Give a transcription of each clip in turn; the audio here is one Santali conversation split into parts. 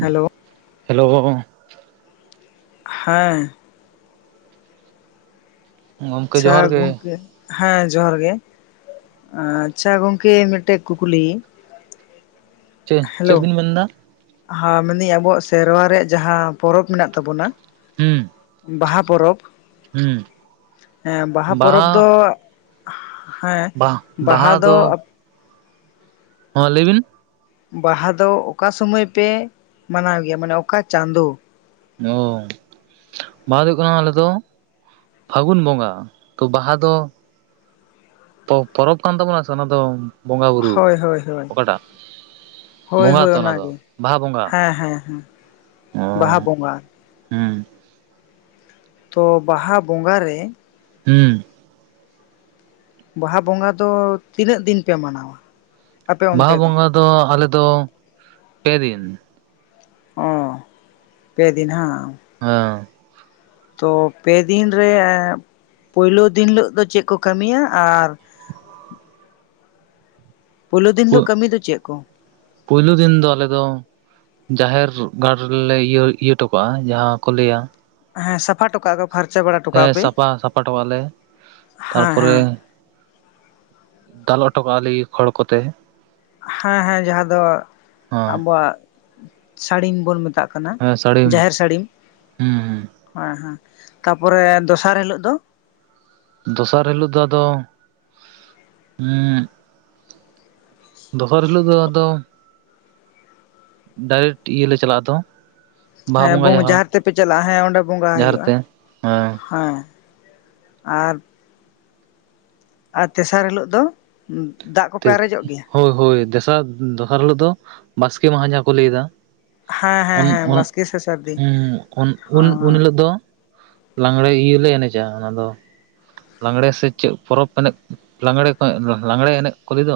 ᱦᱮᱞᱳ ᱦᱮᱞᱳ ᱦᱮᱸ ᱜᱚᱢᱠᱮ ᱟᱪᱷᱟ ᱡᱚᱦᱟᱨ ᱜᱮ ᱜᱩᱝᱠᱮ ᱦᱮᱸ ᱡᱚᱦᱟᱨ ᱜᱮ, ᱟᱪᱪᱷᱟ ᱜᱚᱝᱠᱮ ᱢᱤᱫᱴᱮᱡ ᱠᱩᱠᱞᱤ? ᱪᱮ ᱪᱮᱜ ᱦᱮᱞᱳ ᱵᱤᱱ ᱢᱮᱱᱫᱟ? ᱦᱮᱸ ᱢᱮᱱᱫᱟᱹᱧ ᱟᱵᱚᱣᱟᱜ ᱥᱮᱨᱣᱟ ᱨᱮᱭᱟᱜ ᱡᱟᱦᱟᱸ ᱯᱚᱨᱚᱵᱽ ᱢᱮᱱᱟᱜ ᱛᱟᱵᱚᱱᱟ᱾ ᱦᱩᱸ ᱵᱟᱦᱟ ᱯᱚᱨᱚᱵᱽ ᱦᱩᱸ ᱮᱸ ᱵᱟᱦᱟ ᱯᱚᱨᱚᱵᱽ ᱫᱚ ᱦᱮᱸ ᱵᱟᱦᱟ ᱫᱚ ᱟᱯ ᱦᱚᱸ ᱞᱟᱹᱭ ᱵᱤᱱ ᱵᱟᱦᱟ ᱫᱚ ᱚᱠᱟ ᱥᱩᱢᱟᱹᱭ ᱯᱮ ᱢᱟᱱᱟᱣ ᱜᱮᱭᱟ ᱢᱟᱱᱮ ᱚᱠᱟ ᱪᱟᱸᱫᱳ? ᱚ ᱵᱟᱦᱟ ᱫᱚ ᱦᱩᱭᱩᱜ ᱠᱟᱱᱟ ᱟᱞᱮ ᱫᱚ ᱯᱷᱟᱹᱜᱩᱱ ᱵᱚᱸᱜᱟ ᱛᱚ ᱵᱟᱦᱟ ᱫᱚ ᱯᱚ-ᱯᱚᱨᱚᱵᱽ ᱠᱟᱱ ᱛᱟᱵᱚᱱᱟ ᱥᱮ ᱚᱱᱟ ᱫᱚ ᱵᱚᱸᱜᱟ ᱵᱩᱨᱩ ᱦᱳᱭ ᱦᱳᱭ ᱦᱳᱭ ᱚᱠᱟᱴᱟᱜ? ᱦᱳᱭ ᱵᱚᱸᱜᱟ ᱦᱳᱭ ᱛᱚ ᱚᱱᱟ ᱫᱚ ᱜᱮ ᱵᱟᱦᱟ ᱵᱚᱸᱜᱟ ᱦᱮᱸ ᱦᱮᱸ ᱦᱮᱸ ᱚ ᱵᱟᱦᱟ ᱵᱚᱸᱜᱟ ᱾ ᱦᱩᱸ ᱛᱚ ᱵᱟᱦᱟ ᱵᱚᱸᱜᱟ ᱨᱮ ᱦᱩᱸ ᱵᱟᱦᱟ ᱵᱚᱸᱜᱟ ᱫᱚ ᱛᱤᱱᱟᱹᱜ ᱫᱤᱱ ᱯᱮ ᱢᱟᱱᱟᱣᱟ? ᱟᱯᱮ ᱵᱟᱦᱟ ᱚᱱᱛᱮ ᱵᱚᱸᱜᱟ ᱫᱚ ᱟᱞᱮ ᱫᱚ ᱯᱮᱫᱤᱱ᱾ ᱚ ᱯᱮᱫᱤᱱ ᱦᱟᱸ᱾ ᱦᱚ ᱛᱚ ᱯᱮ ᱫᱤᱱ ᱨᱮ ᱯᱩᱭᱞᱩ ᱫᱤᱱ ᱦᱤᱞᱟᱹᱜ ᱫᱚ ᱪᱮᱫ ᱠᱚ ᱠᱟᱹᱢᱤᱭᱟ ᱟᱨ ᱯᱳᱭᱞᱳ ᱫᱤᱱ ᱦᱤᱞᱳᱜ ᱠᱟᱹᱢᱤ ᱫᱚ ᱪᱮᱜ ᱠᱚ? ᱯᱩᱭᱞᱩ ᱫᱤᱱ ᱫᱚ ᱟᱞᱮ ᱫᱚ ᱡᱟᱦᱮᱨ ᱜᱟᱲ ᱨᱮᱞᱮ ᱤᱭᱟᱹ ᱤᱭᱟᱹ ᱦᱚᱴᱚ ᱠᱟᱜᱼᱟ ᱡᱟᱸᱦᱟ ᱠᱚ ᱞᱟᱹᱭᱟ ᱦᱮᱸ ᱥᱟᱯᱷᱟ ᱦᱚᱴᱚᱠᱟᱜᱼᱟ ᱯᱮ ᱯᱷᱟᱨᱪᱟ ᱵᱟᱲᱟ ᱦᱮᱸ ᱴᱚᱠᱟᱜᱼᱟ ᱯᱮ ᱥᱟᱯᱟ ᱥᱟᱯᱟ ᱴᱚᱠᱟᱜ ᱟᱞᱮ ᱦᱮᱸ ᱦᱮᱸ ᱛᱟᱨᱯᱚᱨᱮ ᱫᱟᱞ ᱚᱴᱚ ᱠᱟᱜᱼᱟ ᱞᱤ ᱠᱷᱚᱲ ᱠᱚᱛᱮ᱾ ᱦᱮᱸ ᱦᱮᱸ ᱡᱟᱸᱦᱟ ᱫᱚ ᱦᱚᱸ ᱟᱵᱚᱣᱟᱜ ᱥᱟᱹᱲᱤᱢ ᱵᱚᱱ ᱢᱮᱛᱟᱜ᱾ ᱠᱟᱱᱟ ᱦᱮᱸ ᱥᱟᱹᱲᱤᱢ ᱡᱟᱦᱮᱨ ᱥᱟᱹᱲᱤᱢ, ᱦᱩᱸ ᱦᱩᱸ ᱦᱮᱸ ᱦᱮᱸ ᱛᱟᱯᱚᱨᱮ ᱫᱚᱥᱟᱨ ᱦᱤᱞᱳᱜ ᱫᱚ? ᱫᱚᱥᱟᱨ ᱦᱤᱞᱳᱜ ᱫᱚ ᱟᱫᱚ ᱩᱢ ᱫᱚᱥᱟᱨ ᱦᱤᱞᱳᱜ ᱫᱚ ᱟᱫᱚ ᱰᱟᱭᱨᱮᱠᱴ ᱤᱭᱟᱹ ᱞᱮ ᱪᱟᱞᱟᱜᱼᱟ ᱛᱚ ᱦᱮᱸ ᱮᱵᱚᱝ ᱡᱟᱦᱮᱨ ᱛᱮᱯᱮ ᱪᱟᱞᱟᱜᱼᱟ ᱦᱮᱸ ᱚᱸᱰᱮ ᱵᱚᱸᱜᱟ ᱡᱟᱦᱮᱨ ᱦᱩᱭᱩᱜᱼᱟ ᱛᱮ ᱦᱮᱸ᱾ ᱟᱨ ᱟᱨ ᱛᱮᱥᱟᱨ ᱦᱤᱞᱚᱜ ᱫᱚ ᱫᱟᱜ ᱠᱚᱯᱮ ᱟᱨᱮᱡᱚᱜ ᱜᱮᱭᱟ? ᱦᱳᱭ ᱦᱳᱭ ᱫᱮᱥᱟᱨ ᱫᱚᱥᱟᱨ ᱦᱤᱞᱳᱜ ᱫᱚ ᱵᱟᱥᱠᱮ ᱢᱟᱦᱟ ᱡᱟᱸᱦᱟ ᱠᱚ ᱞᱟᱹᱭᱫᱟ᱾ ᱦᱮᱸ ᱦᱮᱸ ᱦᱮᱸ ᱩᱱ-ᱩᱱ ᱵᱟᱥᱠᱮ ᱥᱮ ᱥᱟᱹᱨᱫᱤ ᱩᱸ ᱩᱱ-ᱩᱱ ᱦᱮᱸ ᱦᱮᱸ ᱩᱱᱦᱤᱞᱳᱟᱹᱜ ᱫᱚ ᱞᱟᱝᱜᱲᱮ ᱤᱭᱟᱹ ᱞᱮ ᱮᱱᱮᱡᱟ ᱚᱱᱟ ᱫᱚ ᱞᱟᱜᱽᱲᱮ ᱥᱮ ᱪᱮᱫ ᱯᱚᱨᱚᱵᱽ ᱮᱱᱮᱡ ᱞᱟᱜᱽᱲᱮ ᱠᱚ ᱞᱟᱝᱲᱮ ᱮᱱᱮᱡ ᱠᱚ ᱞᱟᱹᱭ ᱫᱚ᱾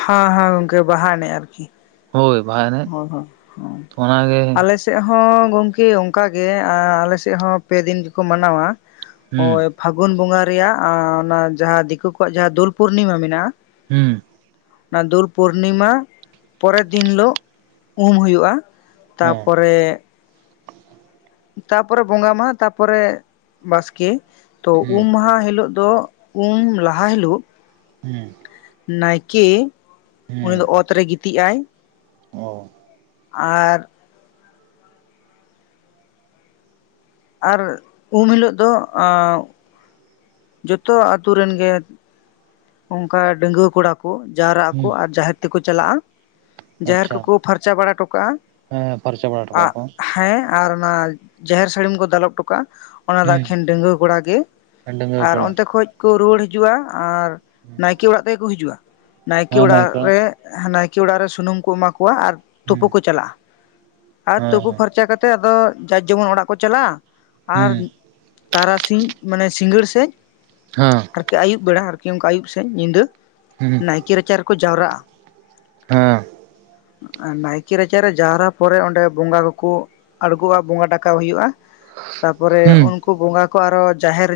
ᱦᱮᱸ ᱦᱮᱸ ᱜᱚᱝᱠᱮ ᱵᱟᱦᱟ ᱮᱱᱮᱡ ᱟᱨᱠᱤ᱾ ᱦᱳᱭ ᱵᱟᱦᱟ ᱮᱱᱮᱡ᱾ ᱦᱚᱭ ᱦᱚᱭ ᱚᱱᱟᱛᱮ ᱛᱮᱜ ᱦᱚᱸ ᱜᱚᱝᱠᱮ ᱚᱝᱠᱟᱜᱮ ᱟᱸ ᱟᱞᱮᱥᱮᱜ ᱦᱚᱸ ᱯᱮᱫᱤᱱ ᱜᱮᱠᱚ ᱢᱟᱱᱟᱣᱟ᱾ ᱦᱩᱸ ᱯᱷᱟᱹᱜᱩᱱ ᱵᱚᱸᱜᱟ ᱨᱮᱭᱟᱜ ᱚᱱᱟ ᱡᱟᱸᱦᱟ ᱫᱤᱠᱩ ᱠᱚᱣᱟᱜ ᱡᱟᱸᱦᱟ ᱫᱳᱞ ᱯᱩᱨᱱᱤᱢᱟ ᱢᱮᱱᱟᱜᱼᱟ᱾ ᱦᱩᱸ ᱚᱱᱟ ᱫᱳᱞ ᱯᱩᱨᱱᱤᱢᱟ ᱯᱚᱨᱮᱨ ᱫᱤᱱ ᱦᱤᱞᱳᱜ ᱩᱢ ᱦᱩᱭᱩᱜᱼᱟ ᱦᱮᱸ ᱛᱟᱯᱚᱨᱮ ᱛᱟᱯᱚᱨᱮ ᱵᱚᱸᱜᱟ ᱢᱟᱦᱟ ᱛᱟᱯᱚᱨᱮ ᱵᱟᱥᱠᱮ ᱛᱚ ᱦᱩᱸ ᱩᱢ ᱢᱟᱦᱟ ᱦᱤᱞᱚᱜ ᱫᱚ ᱩᱢ ᱞᱟᱦᱟ ᱦᱤᱞᱳᱜ ᱦᱩᱸ ᱱᱟᱭᱠᱮ ᱩᱱᱤ ᱫᱚ ᱚᱛ ᱨᱮᱭ ᱜᱤᱛᱤᱡ ᱟᱭ ᱾ ᱚᱦ [unintelligible] ᱟᱨ᱾ ᱟᱨ ᱩᱢ ᱦᱤᱞᱳᱜ ᱫᱚ ᱡᱚᱛᱚᱣᱟᱜ ᱟᱹᱛᱳ ᱨᱮᱱ ᱜᱮ᱾ ᱚᱱᱠᱟ ᱰᱟᱸᱜᱩᱣᱟᱹ ᱠᱚᱲᱟ ᱠᱚ ᱡᱟᱣᱨᱟᱜ ᱟᱠᱚ ᱦᱩᱸ ᱟᱨ ᱡᱟᱦᱮᱨ ᱛᱮᱠᱚ ᱪᱟᱞᱟᱜᱼᱟ ᱡᱟᱦᱮᱨ ᱟᱪᱪᱷᱟ ᱠᱚᱠᱚ ᱯᱷᱟᱨᱪᱟ ᱵᱟᱲᱟ ᱦᱚᱴᱚᱠᱟᱜᱼᱟ ᱦᱮᱸ ᱯᱷᱟᱨᱪᱟ ᱵᱟᱲᱟ ᱴᱚᱠᱟᱜ ᱟᱜ ᱟᱠᱚ ᱦᱮᱸ᱾ ᱟᱨ ᱚᱱᱟ ᱡᱟᱦᱮᱨ ᱥᱟᱹᱲᱤᱢ ᱠᱚ ᱫᱟᱞᱚᱵ ᱦᱚᱴᱚ ᱠᱟᱜ ᱟ᱾ ᱚᱱᱟ ᱫᱚ ᱦᱩᱸ ᱮᱠᱷᱮᱱ ᱰᱟᱸᱜᱩᱣᱟᱹ ᱠᱚᱲᱟ ᱜᱮ ᱰᱟᱺᱜᱩᱣᱟᱹ ᱟᱨ ᱠᱚᱲᱟ ᱚᱱᱛᱮ ᱠᱷᱚᱡ ᱠᱚ ᱨᱩᱣᱟᱹᱲ ᱦᱤᱡᱩᱜ ᱟ ᱟᱨ ᱱᱟᱭᱠᱮ ᱚᱲᱟᱜ ᱛᱮᱜᱮᱠᱚ ᱦᱤᱡᱩᱜᱼᱟ ᱱᱟᱭᱠᱮ ᱦᱮᱸ ᱢᱟᱹᱭ ᱚᱲᱟᱜ ᱠᱚ ᱨᱮ ᱱᱟᱭᱠᱮ ᱚᱲᱟᱜ ᱨᱮ ᱥᱩᱱᱩᱢ ᱠᱚ ᱮᱢᱟ ᱠᱚᱣᱟ ᱟᱨ ᱛᱩᱯᱩ ᱦᱩᱸ ᱠᱚ ᱪᱟᱞᱟᱜᱼᱟ ᱟᱨ ᱛᱩᱯᱩ ᱦᱮᱸ ᱯᱷᱟᱨᱪᱟ ᱠᱟᱛᱮᱫ ᱟᱫᱚ ᱡᱟ ᱡᱮᱢᱚᱱ ᱚᱲᱟᱜ ᱠᱚ ᱪᱟᱞᱟᱜᱼᱟ᱾ ᱟᱨ ᱦᱮᱸ ᱛᱟᱨᱟᱥᱤᱧ ᱢᱟᱱᱮ ᱥᱤᱸᱜᱟᱹᱲ ᱥᱮᱡ ᱦᱚᱸ᱾ ᱟᱨᱠᱤ ᱟᱹᱭᱩᱵ ᱵᱮᱲᱟ ᱟᱨᱠᱤ ᱟᱹᱭᱩᱵ ᱥᱮᱫ ᱧᱤᱫᱟᱹ ᱦᱮᱸ ᱱᱟᱭᱠᱮ ᱨᱟᱪᱟ ᱨᱮᱠᱚ ᱡᱟᱣᱨᱟᱜᱼᱟ᱾ ᱦᱮᱸ ᱱᱟᱭᱠᱮ ᱨᱟᱪᱟᱨᱮ ᱡᱟᱣᱨᱟ ᱯᱚᱨᱮ ᱚᱸᱰᱮ ᱵᱚᱸᱜᱟ ᱠᱚᱠᱚ ᱟᱲᱜᱚ ᱟ ᱵᱚᱸᱜᱟ ᱴᱟᱠᱟᱣ ᱦᱩᱭᱩᱜ ᱟ᱾ ᱛᱟᱯᱚᱨᱮ ᱦᱩᱸ ᱩᱱᱠᱩ ᱵᱚᱸᱜᱟ ᱠᱚ ᱟᱨᱚ ᱡᱟᱦᱮᱨ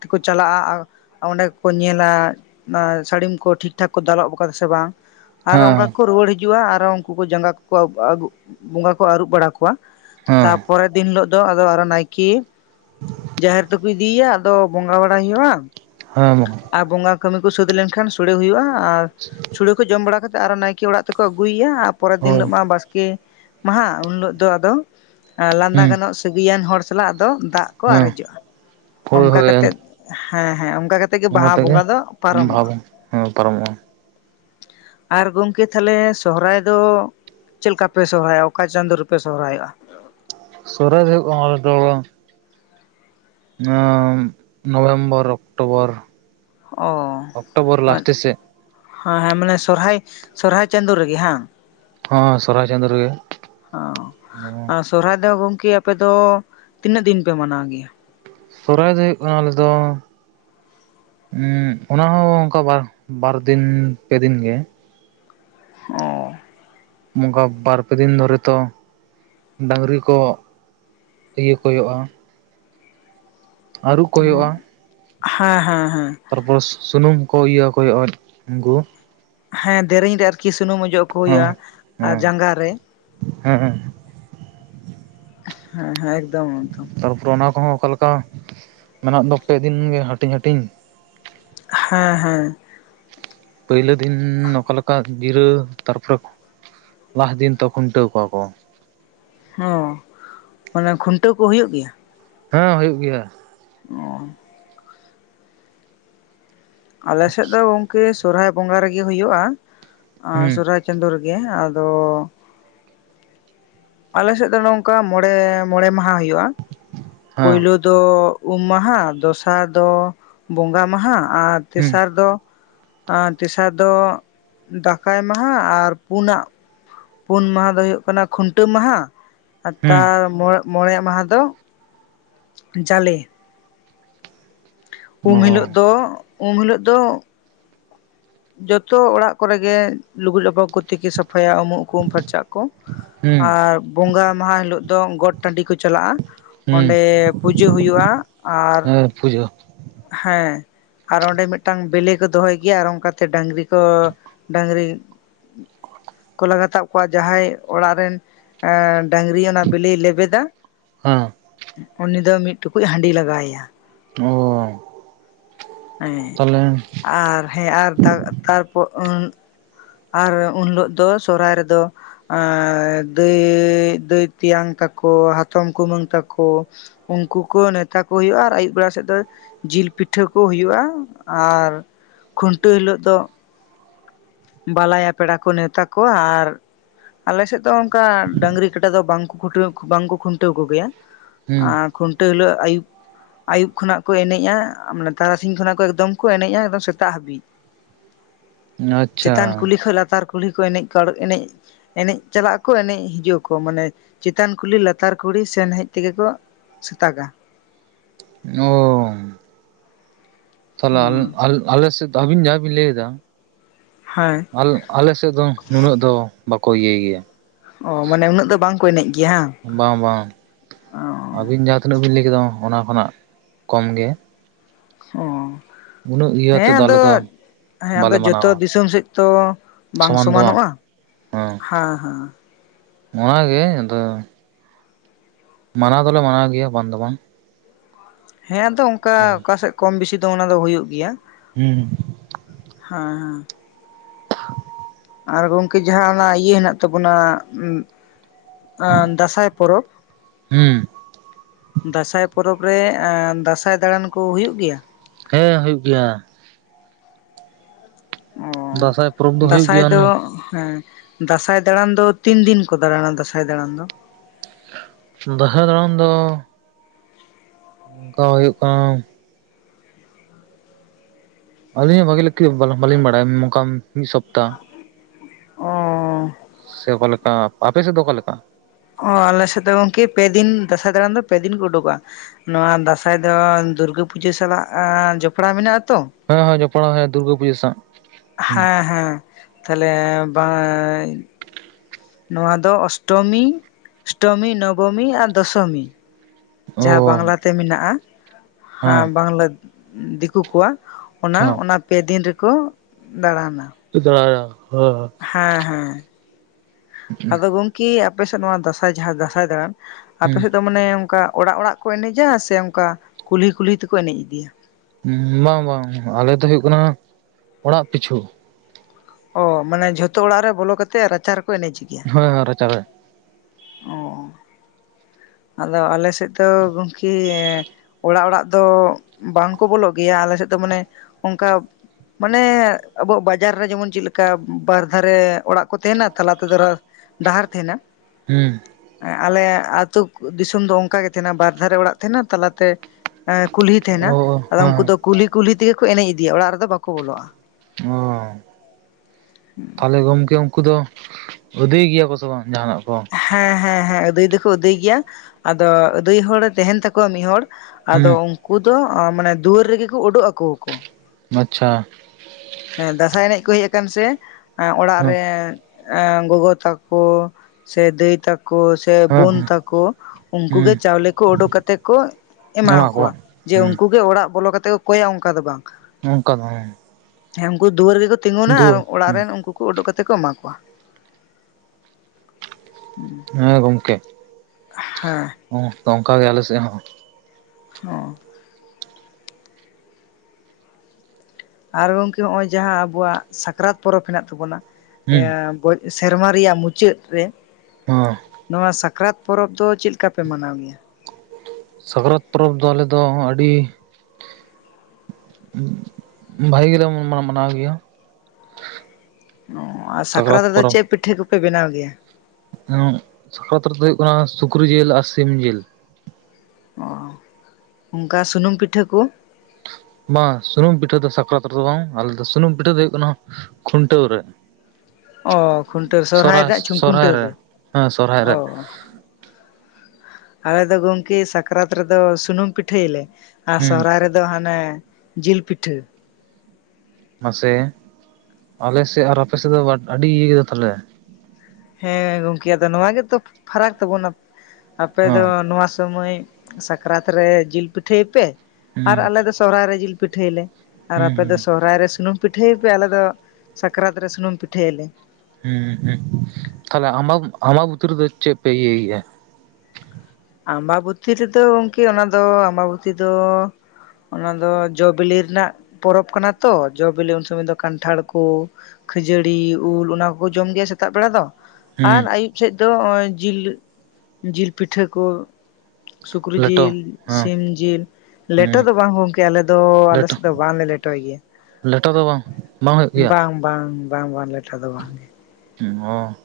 ᱛᱮᱠᱚ ᱪᱟᱞᱟᱜᱼᱟ ᱚᱸᱰᱮ ᱠᱚ ᱧᱮᱞᱟ ᱥᱟᱹᱲᱤᱢ ᱠᱚ ᱴᱷᱤᱠ ᱴᱷᱟᱠ ᱠᱚ ᱫᱟᱞᱚᱵ ᱟᱠᱟᱫᱟ ᱥᱮ ᱵᱟᱝ ᱟᱨᱚ ᱚᱱᱠᱟ ᱦᱮᱸ ᱠᱚ ᱨᱩᱣᱟᱹᱲ ᱦᱤᱡᱩᱜᱼᱟ᱾ ᱦᱤᱡᱩᱜᱼᱟ ᱟᱨᱚ ᱩᱱᱠᱩ ᱠᱚ ᱡᱟᱸᱜᱟ ᱠᱚᱠᱚ ᱵᱚᱸᱜᱟ ᱠᱚ ᱟᱹᱨᱩᱵ ᱵᱟᱲᱟ ᱠᱚᱣᱟ᱾ ᱛᱟᱨᱯᱚᱨᱮᱨ ᱫᱤᱱ ᱦᱤᱞᱳᱜ ᱫᱚ ᱱᱟᱭᱠᱮ ᱡᱟᱦᱮᱨ ᱛᱮᱠᱚ ᱤᱫᱤᱭᱮᱭᱟ ᱟᱫᱚ ᱵᱚᱸᱜᱟ ᱵᱟᱲᱟᱭ ᱦᱩᱭᱩᱜᱼᱟ᱾ ᱦᱮᱸ ᱢᱟ᱾ ᱟᱨ ᱵᱚᱸᱜᱟ ᱠᱟᱹᱢᱤ ᱠᱚ ᱥᱟᱹᱛ ᱞᱮᱱᱠᱷᱟᱱ ᱥᱳᱲᱮ ᱦᱩᱭᱩᱜ ᱟ᱾ ᱟᱨ ᱥᱚᱲᱮ ᱠᱚ ᱡᱚᱢ ᱵᱟᱲᱟ ᱠᱟᱛᱮᱫ ᱟᱨᱚ ᱱᱟᱭᱠᱮ ᱚᱲᱟᱜ ᱛᱮᱠᱚ ᱟᱹᱜᱩᱭᱮᱭᱟ ᱟᱨ ᱯᱚᱨᱮᱨ ᱫᱤᱱ ᱦᱳᱭ ᱦᱤᱞᱳᱜ ᱢᱟ ᱵᱟᱥᱠᱮ ᱢᱟᱦᱟ ᱩᱱ ᱦᱤᱞᱳᱜ ᱫᱚ ᱟᱫᱚ᱾ ᱞᱟᱸᱫᱟ ᱦᱩᱸ ᱜᱟᱱᱚᱜ ᱥᱟᱹᱜᱟᱹᱭ ᱟᱱ ᱦᱚᱲ ᱥᱟᱞᱟᱜ ᱟᱫᱚ ᱫᱟᱜ ᱠᱚ ᱦᱮᱸ ᱟᱨᱮᱡᱚᱜ ᱟ᱾ ᱦᱳᱭ ᱚᱱᱠᱟ ᱦᱳᱭ ᱠᱟᱛᱮᱜ ᱦᱮᱸ ᱦᱮᱸ ᱚᱱᱠᱟ ᱠᱟᱛᱮᱜ᱾ ᱛᱮᱜᱮ ᱵᱟᱦᱟ ᱵᱚᱸᱜᱟ ᱫᱚ ᱵᱷᱟᱵ ᱯᱟᱨᱚᱢᱚᱜᱼᱟ᱾ ᱦᱮᱸ ᱯᱟᱨᱚᱢᱚᱜᱼᱟ ᱟᱨ ᱜᱚᱝᱠᱮ ᱛᱟᱦᱚᱞᱮ ᱥᱚᱦᱚᱨᱟᱭ ᱫᱚ᱾ ᱪᱮᱫ ᱞᱮᱠᱟ ᱯᱮ ᱥᱚᱦᱚᱨᱟᱭᱚᱜ ᱟ ᱚᱠᱟ ᱪᱟᱸᱫᱳ ᱨᱮᱯᱮ ᱥᱚᱦᱚᱨᱟᱭᱚᱜ ᱟ ᱾ ᱥᱚᱨᱦᱟᱭ ᱫᱚ ᱦᱩᱭᱩᱜ ᱠᱟᱱᱟ ᱟᱞᱮ ᱫᱚ ᱱᱚᱵᱷᱮᱢᱵᱚᱨ ᱚᱠᱴᱚᱵᱚᱨ᱾ ᱚ ᱦᱮᱸ ᱥᱮᱫ ᱦᱮᱸ ᱢᱟᱱᱮ ᱥᱚᱨᱦᱟᱭ ᱥᱚᱨᱚᱦᱟᱭ ᱪᱟᱸᱫᱳ ᱨᱮᱜᱮ ᱦᱟᱸᱜ᱾ ᱦᱚᱸ ᱥᱚᱨᱚᱦᱟᱭ ᱪᱟᱸᱫᱳ ᱨᱮᱜᱮ᱾ ᱚ ᱥᱚᱨᱦᱟᱭ ᱫᱚ ᱜᱚᱝᱠᱮ ᱟᱯᱮ ᱫᱚ ᱛᱤᱱᱟᱹᱜ ᱫᱤᱱ ᱯᱮ ᱢᱟᱱᱟᱣ ᱜᱮᱭᱟ? ᱥᱚᱦᱚᱨᱟᱭ ᱫᱚ ᱦᱩᱭᱩᱜ ᱠᱟᱱᱟ ᱟᱞᱮᱫᱚ ᱚᱱᱟᱦᱚ ᱚᱱᱠᱟ ᱵᱟᱨ ᱵᱟᱨ ᱫᱤᱱ ᱯᱮ ᱫᱤᱱ ᱜᱮ᱾ ᱚ ᱾ ᱝᱠᱟ ᱵᱟᱨᱯᱮ ᱫᱤᱱ ᱫᱷᱚᱨᱮ ᱛᱚ ᱰᱟᱝᱨᱤ ᱠᱚ ᱤᱭᱟᱹ ᱠᱚᱭᱚᱜ ᱟ᱾ ᱦᱩᱭᱩᱜᱼᱟ ᱦᱮᱸ ᱦᱮᱸ ᱦᱮᱸ᱾ ᱛᱟᱨᱯᱚᱨ ᱥᱩᱱᱩᱢ ᱠᱚ ᱤᱭᱟᱹᱠᱚ ᱦᱩᱭᱩᱜ ᱟ ᱩᱱᱠᱩ ᱦᱮᱸ ᱫᱮᱨᱮᱧ ᱨᱮ ᱟᱨᱠᱤ ᱥᱩᱱᱩᱢ ᱚᱡᱚᱜ ᱟᱠᱚ ᱦᱩᱭᱩᱜ ᱦᱮᱸ ᱟ ᱟᱨ ᱦᱮᱸ ᱡᱟᱸᱜᱟ ᱨᱮ ᱾ ᱦᱮᱸ ᱦᱮᱸ ᱦᱮᱸ ᱮᱠᱫᱚᱢ ᱮᱠᱫᱚᱢ᱾ ᱛᱟᱨᱯᱚᱨᱮ ᱚᱱᱟ ᱠᱚᱦᱚᱸ ᱚᱠᱟᱞᱮ ᱞᱮᱠᱟ ᱢᱮᱱᱟᱜ ᱫᱚ ᱯᱮ ᱫᱤᱱ ᱜᱮ ᱦᱟᱹᱴᱤᱧ ᱦᱟᱹᱴᱤᱧ᱾ ᱦᱮᱸ ᱦᱮᱸ ᱾ ᱯᱩᱭᱞᱟᱹ ᱫᱤᱱ ᱚᱠᱟ ᱞᱮᱠᱟ ᱜᱤᱨᱟᱹ ᱛᱟᱨᱯᱚᱨᱮ ᱞᱟᱦᱟ ᱫᱤᱱ ᱛᱚ ᱠᱷᱩᱱᱴᱟᱹᱣ ᱠᱚᱣᱟ ᱠᱚ᱾ ᱚ ᱢᱟᱱᱮ ᱠᱷᱩᱱᱴᱟᱹᱣ ᱠᱚ ᱦᱩᱭᱩᱜ ᱜᱮᱭᱟ᱾ ᱦᱮᱸ ᱦᱩᱭᱩᱜ ᱜᱮᱭᱟ᱾ ᱚ ᱟᱞᱮᱥᱮᱫ ᱫᱚ ᱜᱚᱝᱠᱮ ᱥᱚᱨᱦᱟᱭ ᱵᱚᱸᱜᱟ ᱨᱮᱜᱮ ᱦᱩᱭᱩᱜᱳᱼᱟ ᱟᱨ ᱦᱩᱸ ᱥᱚᱨᱟᱭ ᱪᱟᱸᱫ ᱨᱮᱜᱮ᱾ ᱟᱫᱚ ᱟᱞᱮᱥᱮᱫ ᱫᱚ ᱱᱚᱝᱠᱟ ᱢᱚᱲᱮ ᱢᱚᱲᱮ ᱢᱟᱦᱟ ᱦᱩᱭᱩᱜᱼᱟ ᱦᱮᱸ ᱯᱩᱭᱞᱳ ᱫᱚ ᱩᱢ ᱢᱟᱦᱟ, ᱫᱚᱥᱟᱨ ᱫᱚ ᱵᱚᱸᱜᱟ ᱢᱟᱦᱟ, ᱟᱨ ᱦᱩᱸ ᱛᱮᱥᱟᱨ ᱫᱚ ᱛᱮᱥᱟᱨ ᱫᱚ ᱫᱟᱠᱟᱭ ᱢᱟᱦᱟ, ᱟᱨ ᱯᱩᱱᱟᱜ ᱯᱩᱱ ᱢᱟᱦᱟ ᱫᱚ ᱦᱩᱭᱩᱜ ᱠᱟᱱᱟ ᱠᱷᱩᱱᱴᱟᱹᱣ ᱢᱟᱦᱟ, ᱦᱩᱸ ᱛᱟᱨ ᱢᱚᱮ ᱢᱚᱬᱮᱭᱟᱜ ᱢᱟᱦᱟ ᱫᱚ ᱡᱟᱞᱮ᱾ ᱩᱢ ᱚ ᱦᱤᱞᱳᱜ ᱫᱚ ᱩᱢ ᱦᱤᱞᱳᱜ ᱫᱚ ᱡᱚᱛᱚ ᱚᱲᱟᱜ ᱠᱚᱨᱮᱜᱮ ᱞᱩᱜᱩᱲᱤ ᱞᱟᱯᱟ ᱠᱚ ᱛᱤᱠᱤ ᱥᱟᱯᱷᱟᱭᱟ, ᱩᱢᱩᱜ ᱠᱚ ᱩᱢ ᱯᱷᱟᱨᱪᱟᱜ ᱠᱚ᱾ ᱟᱨ ᱵᱚᱸᱜᱟ ᱢᱟᱦᱟ ᱦᱤᱞᱳᱜ ᱫᱚ ᱜᱚᱴ ᱴᱟᱹᱰᱤ ᱠᱚ ᱪᱟᱞᱟᱜᱼᱟ᱾ ᱚᱸᱰᱮ ᱯᱩᱡᱟᱹ ᱦᱩᱭᱩᱜᱼᱟ, ᱟᱨ ᱯᱩᱡᱟᱹ᱾ ᱦᱮᱸ᱾ ᱟᱨ ᱚᱸᱰᱮ ᱢᱤᱫᱴᱟᱱ ᱵᱮᱞᱮ ᱠᱚ ᱫᱚᱦᱚᱭ ᱜᱮᱭᱟ, ᱟᱨ ᱚᱱᱠᱟᱛᱮ ᱰᱝᱨᱤ ᱠᱚ ᱰᱟᱝᱨᱤ ᱠᱚ ᱞᱟᱜᱟᱛᱟᱵ ᱠᱚᱣᱟ ᱡᱟᱦᱟᱸᱭ ᱚᱲᱟᱜ ᱨᱮᱱ ᱮᱸ ᱰᱟᱝᱨᱤ ᱚᱱᱟ ᱵᱤᱞᱤᱭ ᱞᱮᱵᱮᱫᱟ ᱩᱱᱤ ᱫᱚ ᱢᱤᱫ ᱴᱩᱠᱩᱡ ᱦᱟᱹᱰᱤ ᱞᱟᱜᱟᱣ ᱮᱭᱟ᱾ ᱚᱻ᱾ ᱮᱸᱻ ᱟᱨ ᱦᱮᱸ ᱟᱨ ᱫᱟ ᱛᱟᱨᱯᱚ ᱩ ᱟᱨ ᱩᱱ ᱦᱤᱞᱳᱜ ᱫᱚ ᱥᱚᱦᱨᱟᱭ ᱨᱮᱫᱚ ᱮᱸ ᱫᱟᱹᱭ ᱫᱟᱹᱭ ᱛᱮᱭᱟᱝ ᱛᱟᱠᱚ ᱦᱟᱛᱚᱢ ᱛᱮᱧᱟᱹᱝ ᱛᱟᱠᱚ ᱩᱱᱠᱩ ᱠᱚ ᱱᱮᱣᱛᱟ ᱠᱚ ᱦᱩᱭᱩᱜᱼᱟ, ᱟᱨ ᱟᱹᱭᱩᱵ ᱵᱮᱲᱟ ᱥᱮᱫ ᱫᱚ ᱡᱤᱞ ᱯᱤᱴᱷᱟᱹ ᱠᱚ ᱦᱩᱭᱩᱜᱼᱟ ᱟᱨ ᱠᱷᱩᱱᱴᱟᱹᱣ ᱦᱤᱞᱟᱹᱜ ᱫᱚ ᱵᱟᱞᱟᱭᱟ ᱯᱮᱲᱟ ᱠᱚ ᱱᱮᱣᱛᱟ ᱠᱚᱣᱟ, ᱟᱨ ᱟᱞᱮᱥᱮᱫ ᱫᱚ ᱚᱱᱠᱟ ᱰᱟᱹᱝᱜᱨᱤ ᱠᱟᱰᱟ ᱫᱚ ᱵᱟᱝᱠᱚ ᱠᱷᱩᱴᱟ. ᱵᱟᱝ ᱠᱚ ᱠᱷᱩᱱᱴᱟᱹᱣ ᱠᱚᱜᱮᱭᱟ ᱟᱨ ᱠᱷᱩᱱᱴᱟᱹᱣ ᱦᱤᱞᱚᱜ ᱟᱭᱩᱵᱽ᱾ ᱟᱹᱭᱩᱵ ᱠᱷᱚᱱᱟᱜ ᱠᱚ ᱮᱱᱮᱡᱼᱟ ᱢᱟᱱᱮ ᱛᱟᱨᱟᱥᱤᱧ ᱠᱷᱚᱱᱟᱜ ᱠᱚ ᱮᱠᱫᱚᱢ ᱠᱚ ᱮᱱᱮᱡᱼᱟ ᱮ ᱥᱮᱛᱟᱜ ᱦᱟᱹᱵᱤᱡ᱾ ᱪᱮᱛᱟᱱ ᱠᱩᱞᱦᱤ ᱠᱷᱚᱡᱽ ᱞᱟᱛᱟᱨ ᱠᱩᱞᱦᱤ ᱠᱚ ᱮᱱᱮᱡ ᱮᱱᱮᱡ ᱮᱱᱮᱡ ᱪᱟᱞᱟᱜ ᱟᱠᱚ ᱮᱱᱮᱡ ᱦᱤᱡᱩᱜ ᱟᱠᱚ ᱢᱟᱱᱮ ᱪᱮᱛᱟᱱ ᱠᱩᱞᱦᱤ ᱞᱟᱛᱟᱨ ᱠᱩᱞᱦᱤ ᱥᱮᱱ ᱦᱮᱡ ᱛᱮᱜᱮ ᱠᱚ ᱥᱮᱛᱟᱜᱟ᱾ ᱚ᱾ ᱛᱟᱦᱚᱞᱮ ᱦᱩᱸ ᱟᱞᱼᱟᱞ ᱟᱞᱮ ᱥᱮᱫ ᱟᱹᱵᱤᱱ ᱡᱟᱦᱟ ᱵᱤᱱ ᱞᱟᱹᱭᱫᱟ ᱦᱮᱸ᱾ ᱟᱞ ᱟᱞᱮᱥᱮᱫ ᱫᱚ ᱱᱩᱱᱟᱹᱜ ᱫᱚ ᱵᱟᱠᱚ ᱤᱭᱟᱹᱭ ᱜᱮᱭᱟ ᱚ ᱢᱟᱱᱮ ᱩᱱᱟᱹᱜ ᱫᱚ ᱵᱟᱝ ᱠᱚ ᱮᱱᱮᱡ ᱜᱮᱭᱟ ᱵᱟᱝ? ᱵᱟᱝ ᱵᱟᱝ ᱟᱹᱵᱤᱱ ᱡᱟᱦᱟᱸ ᱛᱤᱱᱟᱹᱜ ᱵᱤᱱ ᱞᱟᱹᱭ ᱠᱮᱫᱟ ᱚᱱᱟ ᱠᱷᱚᱱᱟᱜ ᱠᱚᱢ ᱜᱮ᱾ ᱚᱸ᱾ ᱩᱱᱟᱹᱜ ᱤᱭᱟᱹᱛᱮᱫᱚ ᱟᱞᱮᱚᱫᱚ ᱦᱮᱸ ᱟᱫᱚ ᱡᱚᱛᱚ ᱫᱤᱥᱚᱢ ᱥᱮᱫ ᱛᱚ ᱵᱟᱝ ᱥᱚᱢᱟᱱ ᱫᱚ ᱥᱚᱢᱟᱱᱚᱜᱼᱟ, ᱦᱮᱸ ᱦᱮᱸ᱾ ᱱᱳᱭᱟ ᱜᱮ ᱟᱫᱚ ᱢᱟᱱᱟᱣ ᱫᱚᱞᱮ ᱢᱟᱱᱟᱣ ᱜᱮᱭᱟ ᱵᱟᱝ ᱫᱚ ᱵᱟᱝ᱾ ᱦᱮᱸ ᱟᱫᱚ ᱚᱱᱠᱟ ᱡᱮᱢᱚᱱ ᱚᱠᱟᱥᱮᱫ ᱠᱚᱢ ᱵᱮᱥᱤ ᱫᱚ ᱚᱱᱟ ᱫᱚ ᱦᱩᱭᱩᱜ ᱜᱮᱭᱟ ᱦᱩᱸ᱾ ᱦᱮᱸ ᱦᱮᱸ᱾ [inaudible] ᱟᱨ ᱜᱚᱢᱠᱮ ᱡᱟᱦᱟᱸ ᱟᱱᱟᱜ ᱤᱭᱟᱹ ᱦᱮᱱᱟᱜ ᱛᱟᱵᱚᱱᱟ ᱫᱟᱸᱥᱟᱭ ᱯᱚᱨᱚᱵᱽ ᱦᱩᱸ ᱫᱟᱸᱥᱟᱭ ᱯᱚᱨᱚᱵᱽ ᱨᱮ ᱫᱟᱸᱥᱟᱭ ᱫᱟᱲᱟᱱ ᱠᱚ ᱦᱩᱭᱩᱜ ᱜᱮᱭᱟ? ᱦᱮᱸ ᱦᱩᱭᱩᱜ ᱜᱮᱭᱟ᱾ ᱚ ᱫᱟᱸᱥᱟᱭ ᱯᱚᱨᱚᱵᱽ ᱫᱚ ᱦᱩᱭᱩᱜ ᱫᱟᱸᱥᱟᱭ ᱜᱮᱭᱟ ᱫᱚ ᱚᱱᱟ ᱦᱮᱸ ᱫᱟᱸᱥᱟᱭ ᱫᱟᱲᱟᱱ ᱫᱚ ᱛᱤᱱ ᱫᱤᱱ ᱠᱚ ᱫᱲᱟᱱᱟ ᱫᱟᱸᱟᱭ ᱫᱟᱬᱟᱱ ᱫᱚ ᱵᱟᱦᱟ ᱫᱟᱬᱟᱱ ᱫᱚ ᱚᱱᱠᱟ ᱦᱩᱭᱩᱜ ᱠᱟᱱᱟ ᱟᱹᱞᱤᱧ ᱦᱚᱸ ᱵᱷᱟᱹᱜᱤ [unintelligible] ᱵᱟᱹᱞᱤᱧ ᱵᱟᱰᱟᱭᱟ ᱱᱚᱝᱠᱟ ᱢᱤᱫ ᱥᱚᱯᱛᱟᱦ ᱚᱸ ᱥᱮ ᱚᱠᱟ ᱞᱮᱠᱟ ᱟᱯᱮ ᱥᱮᱫ ᱫᱚ ᱚᱠᱟ ᱞᱮᱠᱟ ᱚ ᱟᱞᱮ ᱥᱮᱫ ᱫᱚ ᱜᱚᱢᱠᱮ ᱯᱮ ᱫᱤᱱ ᱫᱟᱸᱥᱟᱭ ᱫᱟᱬᱟᱱ ᱫᱚ ᱯᱮ ᱫᱤᱱ ᱠᱚ ᱩᱰᱩᱠᱚᱜᱼᱟ ᱱᱚᱣᱟ ᱫᱟᱸᱥᱟᱭ ᱫᱚ ᱫᱩᱨᱜᱟᱹ ᱯᱩᱡᱟᱹ ᱥᱟᱞᱟᱜ ᱡᱚᱯᱲᱟᱣ ᱢᱮᱱᱟᱜ ᱟᱛᱚ ᱦᱮᱸ ᱦᱮᱸ ᱡᱚᱯᱚᱲᱟᱣ ᱫᱩᱨᱜᱟ ᱯᱩᱡᱟᱹ ᱥᱟᱶ ᱦᱩᱸ ᱦᱮᱸ ᱦᱮᱸ ᱛᱟᱦᱚᱞᱮ ᱵᱟᱝ ᱱᱚᱣᱟ ᱫᱚ ᱚᱥᱴᱚᱢᱤ ᱚᱥᱴᱚᱢᱤ ᱱᱚᱵᱚᱢᱤ ᱟᱨ ᱫᱚᱥᱚᱢᱤ ᱚ ᱡᱟᱦᱟᱸ ᱵᱟᱝᱞᱟᱛᱮ ᱢᱮᱱᱟᱜᱼᱟ ᱦᱮᱸ ᱵᱟᱝᱞᱟ ᱫᱤᱠᱩ ᱠᱚᱣᱟᱜ ᱚᱱᱟ ᱦᱮᱸ ᱚᱱᱟ ᱯᱮ ᱫᱤᱱ ᱨᱮᱠᱚ ᱫᱟᱬᱟᱱᱟ ᱦᱮᱸ ᱦᱮ ᱦᱮᱸ ᱦᱮᱸ ᱟᱫᱚ ᱜᱚᱝᱠᱮ ᱟᱯᱮᱥᱮᱫ ᱱᱚᱣᱟ ᱫᱟᱸᱥᱟᱭ ᱡᱟᱦᱟᱸ ᱫᱟᱸᱥᱟᱭ ᱫᱟᱬᱟᱱ ᱟᱯᱮ ᱦᱮᱸ ᱥᱮᱫ ᱫᱚ ᱢᱟᱱᱮ ᱚᱱᱠᱟ ᱚᱲᱟᱜ ᱚᱲᱟᱜ ᱠᱚ ᱮᱱᱮᱡᱟ ᱥᱮ ᱚᱱᱠᱟ ᱠᱩᱞᱦᱤ ᱠᱩᱞᱦᱤ ᱛᱮᱠᱚ ᱮᱱᱮᱡ ᱤᱫᱤᱭᱟ ᱵᱟᱝ ᱵᱟᱝ ᱟᱞᱮ ᱫᱚ ᱦᱩᱭᱩᱜ ᱠᱟᱱᱟ ᱚᱲᱟᱜ ᱯᱤᱪᱷᱩ ᱚ ᱢᱟᱱᱮ ᱡᱷᱚᱛᱚ ᱚᱲᱟᱜ ᱨᱮ ᱵᱚᱞᱚ ᱠᱟᱛᱮᱫ ᱨᱟᱪᱟ ᱨᱮᱠᱚ ᱮᱱᱮᱡ ᱜᱮᱭᱟ ᱦᱳᱭ ᱦᱳᱭ ᱨᱟᱪᱟ ᱨᱮ ᱚ ᱟᱫᱚ ᱟᱞᱮ ᱥᱮᱫ ᱫᱚ ᱜᱚᱢᱠᱮ ᱚᱲᱟᱜ ᱚᱲᱟᱜ ᱫᱚ ᱵᱟᱝ ᱠᱚ ᱵᱚᱞᱚᱜ ᱜᱮᱭᱟ ᱟᱞᱮ ᱥᱮᱫ ᱫᱚ ᱢᱟᱱᱮ ᱚᱱᱠᱟ ᱢᱟᱱᱮ ᱟᱵᱚ ᱵᱟᱡᱟᱨ ᱨᱮ ᱡᱮᱢᱚᱱ ᱪᱮᱫᱠᱟ ᱵᱟᱨ ᱫᱷᱟᱨᱮ ᱚᱲᱟᱜ ᱠᱚ ᱛᱟᱦᱮᱱᱟ ᱛᱟᱞᱟ ᱛᱮᱫᱚ ᱨᱟ ᱰᱟᱦᱟᱨ ᱛᱟᱦᱮᱱᱟ ᱦᱮᱸ ᱟᱞᱮ ᱟᱹᱛᱩ ᱫᱤᱥᱚᱢ ᱫᱚ ᱚᱱᱠᱟᱜᱮ ᱛᱟᱦᱮᱱᱟ ᱵᱟᱨ ᱫᱷᱟᱨᱮ ᱚᱲᱟᱜ ᱛᱟᱦᱮᱱᱟ ᱛᱟᱞᱟᱛᱮ ᱠᱩᱞᱦᱤ ᱛᱟᱦᱮᱸᱱᱟ ᱚ ᱟᱫᱚ ᱩᱱᱠᱩ ᱦᱮᱸ ᱫᱚ ᱠᱩᱞᱦᱤ ᱠᱩᱞᱦᱤ ᱛᱮᱜᱮ ᱠᱚ ᱮᱱᱮᱡ ᱤᱫᱤᱭᱟ ᱚᱲᱟᱜ ᱨᱮᱫᱚ ᱵᱟᱠᱚ ᱵᱚᱞᱚᱜᱼᱟ ᱚ ᱛᱟᱦᱚᱞᱮ ᱜᱚᱢᱠᱮ ᱩᱱᱠᱩ ᱫᱚ ᱟᱫᱟᱹᱭ ᱜᱮᱭᱟ ᱠᱚ ᱥᱮ ᱵᱟᱝ ᱡᱟᱦᱟᱱᱟᱜ ᱠᱚ ᱦᱮᱸ ᱦᱮᱸ ᱦᱮᱸ ᱟᱹᱫᱟᱹᱭ ᱫᱚᱠᱚ ᱟᱹᱫᱟᱹᱭ ᱜᱮᱭᱟ ᱟᱫᱚ ᱟᱹᱫᱟᱹᱭ ᱦᱚᱲ ᱛᱟᱦᱮᱱ ᱛᱟᱠᱚᱣᱟ ᱢᱤᱫ ᱦᱚᱲ ᱟᱫᱚ ᱦᱩᱸ ᱩᱱᱠᱩ ᱫᱚ ᱢᱟᱱᱮ ᱫᱩᱣᱟᱹᱨ ᱨᱮᱜᱮ ᱠᱚ ᱩᱰᱩᱠ ᱟᱠᱚᱣᱟ ᱠᱚ ᱟᱪᱪᱷᱟ ᱦᱮᱸ ᱫᱟᱸᱥᱟᱭ ᱮᱱᱮᱡ ᱠᱚ ᱦᱮᱡ ᱟᱠᱟᱱ ᱥᱮ ᱚᱲᱟᱜ ᱦᱮᱸ ᱨᱮ ᱜᱚᱜᱚ ᱛᱟᱠᱚ ᱥᱮ ᱫᱟᱹᱭ ᱛᱟᱠᱚ ᱥᱮ ᱥᱮ ᱦᱮᱸ ᱵᱚᱱ ᱛᱟᱠᱚ ᱩᱱᱠᱩ ᱜᱮ ᱦᱩᱸ ᱪᱟᱣᱞᱮ ᱠᱚ ᱩᱰᱚᱠ ᱠᱟᱛᱮ ᱠᱚ ᱮᱢᱟ ᱮᱢᱟᱠᱚᱣᱟ ᱠᱚᱣᱟ ᱡᱮ ᱦᱩᱸ ᱩᱱᱠᱩ ᱜᱮ ᱚᱲᱟᱜ ᱵᱚᱞᱚ ᱠᱟᱛᱮᱜ ᱠᱚ ᱠᱚᱭᱟ ᱚᱱᱠᱟ ᱫᱚ ᱵᱟᱝ ᱚᱝᱠᱟ ᱫᱚ ᱦᱮᱸ [unintelligible] ᱦᱮᱸ ᱩᱱᱠᱩ ᱫᱩᱣᱟᱹᱨ ᱜᱮᱠᱚ ᱛᱤᱸᱜᱩᱱᱟ ᱫᱩ ᱟᱨ ᱚᱲᱟᱜ ᱨᱮᱱ ᱩᱱᱠᱩ ᱩᱰᱩᱠ ᱠᱟᱛᱮ ᱠᱚ ᱮᱢᱟ ᱠᱚᱣᱟ ᱦᱮᱸ ᱜᱚᱢᱠᱮ ᱦᱮᱸ ᱦᱚᱸ ᱚᱱᱠᱟ ᱜᱮ ᱟᱞᱮ ᱥᱮᱫ ᱦᱚᱸ ᱦᱚᱸ ᱟᱨ ᱜᱚᱝᱠᱮ ᱱᱚᱜᱼᱚᱭ ᱡᱟᱦᱟᱸ ᱟᱵᱚᱣᱟᱜ ᱥᱟᱠᱨᱟᱛ ᱯᱚᱨᱚᱵᱽ ᱦᱮᱱᱟᱜ ᱛᱟᱵᱚᱱᱟ ᱦᱩᱸ ᱜᱚᱡ ᱥᱮᱨᱢᱟ ᱨᱮᱭᱟᱜ ᱢᱩᱪᱟᱹᱫ ᱨᱮ ᱦᱮᱸ ᱱᱚᱣᱟ ᱥᱟᱠᱨᱟᱛ ᱯᱚᱨᱚᱵᱽ ᱫᱚ ᱪᱮᱫ ᱞᱮᱠᱟᱯᱮ ᱢᱟᱱᱟᱣ ᱜᱮᱭᱟ ᱥᱟᱠᱨᱟᱛ ᱯᱚᱨᱚᱵᱽ ᱫᱚ ᱟᱞᱮ ᱫᱚ ᱟᱹᱰᱤ ᱵᱷᱟᱹᱜᱤ ᱜᱮᱞᱮ ᱢᱟᱱᱟᱣ ᱜᱮᱭᱟ ᱚ ᱟᱨ ᱥᱟᱠᱨᱟᱛ ᱫᱚ ᱪᱮᱫ ᱯᱤᱴᱷᱟᱹ ᱠᱚᱯᱮ ᱵᱮᱱᱟᱣ ᱜᱮᱭᱟ ᱮ ᱥᱟᱠᱨᱟᱛ ᱨᱮᱫᱚ ᱦᱳᱭᱳᱜ ᱠᱟᱱᱟ ᱥᱩᱠᱨᱤ ᱡᱤᱞ ᱟᱨ ᱥᱤᱢ ᱡᱤᱞ ᱚ ᱚᱱᱠᱟ ᱥᱩᱱᱩᱢ ᱯᱤᱴᱷᱟᱹ ᱠᱚ ᱵᱟᱝ ᱥᱩᱱᱩᱢ ᱯᱤᱴᱷᱟᱹ ᱫᱚ ᱥᱟᱠᱨᱟᱛ ᱨᱮᱫᱚ ᱵᱟᱝ ᱟᱞᱮᱫ ᱫᱚ ᱥᱩᱱᱩᱢ ᱯᱤᱴᱷᱟᱹ ᱫᱚ ᱦᱩᱭᱩᱜ ᱠᱟᱱᱟ ᱠᱷᱩᱱᱴᱟᱹᱣ ᱨᱮ᱾ ᱚ ᱠᱷᱩᱱᱴᱟᱹᱣ ᱥᱚᱨᱚᱦᱟᱭ ᱥᱚᱨᱦᱟᱭ ᱨᱮᱭᱟᱜ ᱥᱚᱨᱦᱟᱭ ᱠᱷᱩᱱᱴᱟᱹᱣ ᱨᱮ ᱦᱮᱸ ᱥᱚᱨᱦᱟᱭ ᱚ᱾ ᱨᱮ ᱟᱞᱮ ᱫᱚ ᱜᱚᱝᱠᱮ ᱥᱟᱠᱨᱟᱛ ᱨᱮᱫᱚ ᱥᱩᱱᱩᱢ ᱯᱤᱴᱷᱟᱹᱭᱟᱞᱮ᱾ ᱟᱨ ᱦᱮᱸ ᱥᱚᱦᱚᱨᱟᱭ ᱨᱮᱫᱚ ᱦᱟᱱᱮ ᱡᱤᱞ ᱯᱤᱴᱷᱟᱹ ᱢᱟᱥᱮ ᱟᱞᱮᱥᱮᱫ ᱟᱨ ᱟᱯᱮᱥᱮᱫ ᱫᱚ ᱵᱟ ᱟᱹᱰᱤ ᱤᱭᱟᱹ ᱠᱮᱫᱟ ᱛᱟᱦᱚᱞᱮ ᱦᱮᱸ ᱜᱚᱝᱠᱮ ᱟᱫᱚ ᱱᱚᱣᱟ ᱜᱮᱛᱚ ᱯᱷᱟᱨᱟᱠ ᱛᱟᱵᱚᱱᱟ ᱦᱚᱸ ᱟᱯᱮᱚ ᱱᱚᱣᱟ ᱥᱚᱢᱚᱭ ᱥᱟᱠᱨᱟᱛ ᱨᱮ ᱡᱤᱞ ᱯᱤᱴᱷᱟᱹᱭ ᱯᱮ ᱟᱨ ᱦᱩᱸ ᱟᱞᱮ ᱫᱚ ᱥᱚᱨᱦᱟᱭ ᱨᱮ ᱡᱤᱞ ᱯᱤᱴᱷᱟᱹᱭᱟᱞᱮ ᱟᱨ ᱦᱩᱸ ᱟᱯᱮ ᱫᱚ ᱦᱩᱸ ᱥᱚᱦᱨᱟᱭ ᱨᱮ ᱥᱩᱱᱩᱢ ᱯᱤᱴᱷᱟᱹᱭᱟ ᱯᱮ ᱟᱞᱮ ᱫᱚ ᱥᱟᱠᱨᱟᱛ ᱨᱮ ᱥᱩᱱᱩᱢ ᱯᱤᱴᱷᱟᱹᱭᱟᱞᱮ ᱦᱮᱸ ᱦᱮᱸ ᱛᱟᱦᱞᱮ ᱟᱢᱟᱵ ᱟᱢᱟᱵᱟᱛᱤ ᱨᱮᱫᱚ ᱪᱮᱫ ᱯᱮ ᱤᱭᱟᱹᱭᱮᱭᱟ? ᱟᱢᱟᱵᱟᱛᱤ ᱨᱮᱫᱚ ᱜᱚᱝᱠᱮ ᱚᱱᱟ ᱫᱚ ᱟᱢᱵᱟᱵᱚᱛᱤ ᱫᱚ ᱚᱱᱟ ᱫᱚ ᱡᱚ ᱵᱤᱞᱤ ᱨᱮᱱᱟᱜ ᱯᱚᱨᱚᱵᱽ ᱠᱟᱱᱟ ᱛᱚ ᱡᱚᱼᱵᱤᱞᱤ ᱩᱱ ᱥᱚᱢᱚᱭ ᱫᱚ ᱠᱟᱱᱴᱷᱟᱲ ᱠᱚ ᱠᱷᱟᱹᱡᱟᱹᱲᱤ ᱩᱞ ᱚᱱᱟ ᱠᱚᱠᱚ ᱡᱚᱢ ᱜᱮᱭᱟ ᱥᱮᱛᱟᱜ ᱵᱮᱲᱟ ᱫᱚ ᱦᱩᱸ ᱟᱨ ᱟᱹᱭᱩᱵ ᱥᱮᱫ ᱫᱚ ᱱᱚᱜᱼᱚᱭ ᱡᱤᱞ ᱡᱤᱞ ᱯᱤᱴᱷᱟᱹ ᱠᱚ ᱥᱩᱠᱨᱤ ᱞᱮᱴᱚ ᱡᱤᱞ ᱦᱮᱸ ᱥᱤᱢ ᱡᱤᱞ ᱞᱮᱴᱚ ᱦᱮᱸ ᱫᱚ ᱵᱟᱝ ᱜᱚᱝᱠᱮ ᱟᱞᱮ ᱫᱚ ᱞᱮᱴᱚ ᱟᱞᱮᱥᱮᱫ ᱫᱚ ᱵᱟᱝᱞᱮ ᱞᱮᱴᱚᱭ ᱜᱮᱭᱟ᱾ ᱞᱮᱴᱚ ᱫᱚ ᱵᱟᱝ ᱵᱟᱝ ᱦᱩᱭᱩᱜ ᱜᱮᱭᱟ? ᱵᱟᱝ ᱵᱟᱝ ᱵᱟᱝ ᱞᱮᱴᱚ ᱫᱚ ᱵᱟᱝ ᱜᱮ ᱭ [unintelligible]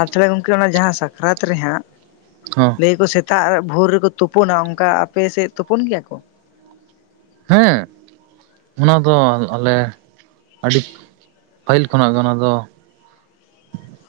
ᱟᱨ ᱛᱟᱦᱚᱞᱮ ᱜᱚᱝᱠᱮ ᱚᱱᱟ ᱡᱟᱦᱟᱸ ᱥᱟᱠᱨᱟᱛ ᱨᱮᱦᱟᱸᱜ ᱦᱮᱸ ᱞᱟᱹᱭᱟᱠᱚ ᱥᱮᱛᱟᱜ ᱵᱷᱳᱨ ᱨᱮᱠᱚ ᱛᱩᱯᱩᱱᱟ ᱚᱱᱠᱟ ᱟᱯᱮᱥᱮᱫ ᱛᱩᱯᱩᱱ ᱜᱮᱭᱟ ᱠᱚ? ᱦᱮᱸ ᱚᱱᱟ ᱫᱚ ᱟᱞᱮ ᱟᱹᱰᱤ ᱯᱟᱹᱦᱤᱞ ᱠᱷᱚᱱᱟᱜ ᱜᱮ ᱚᱱᱟ ᱫᱚ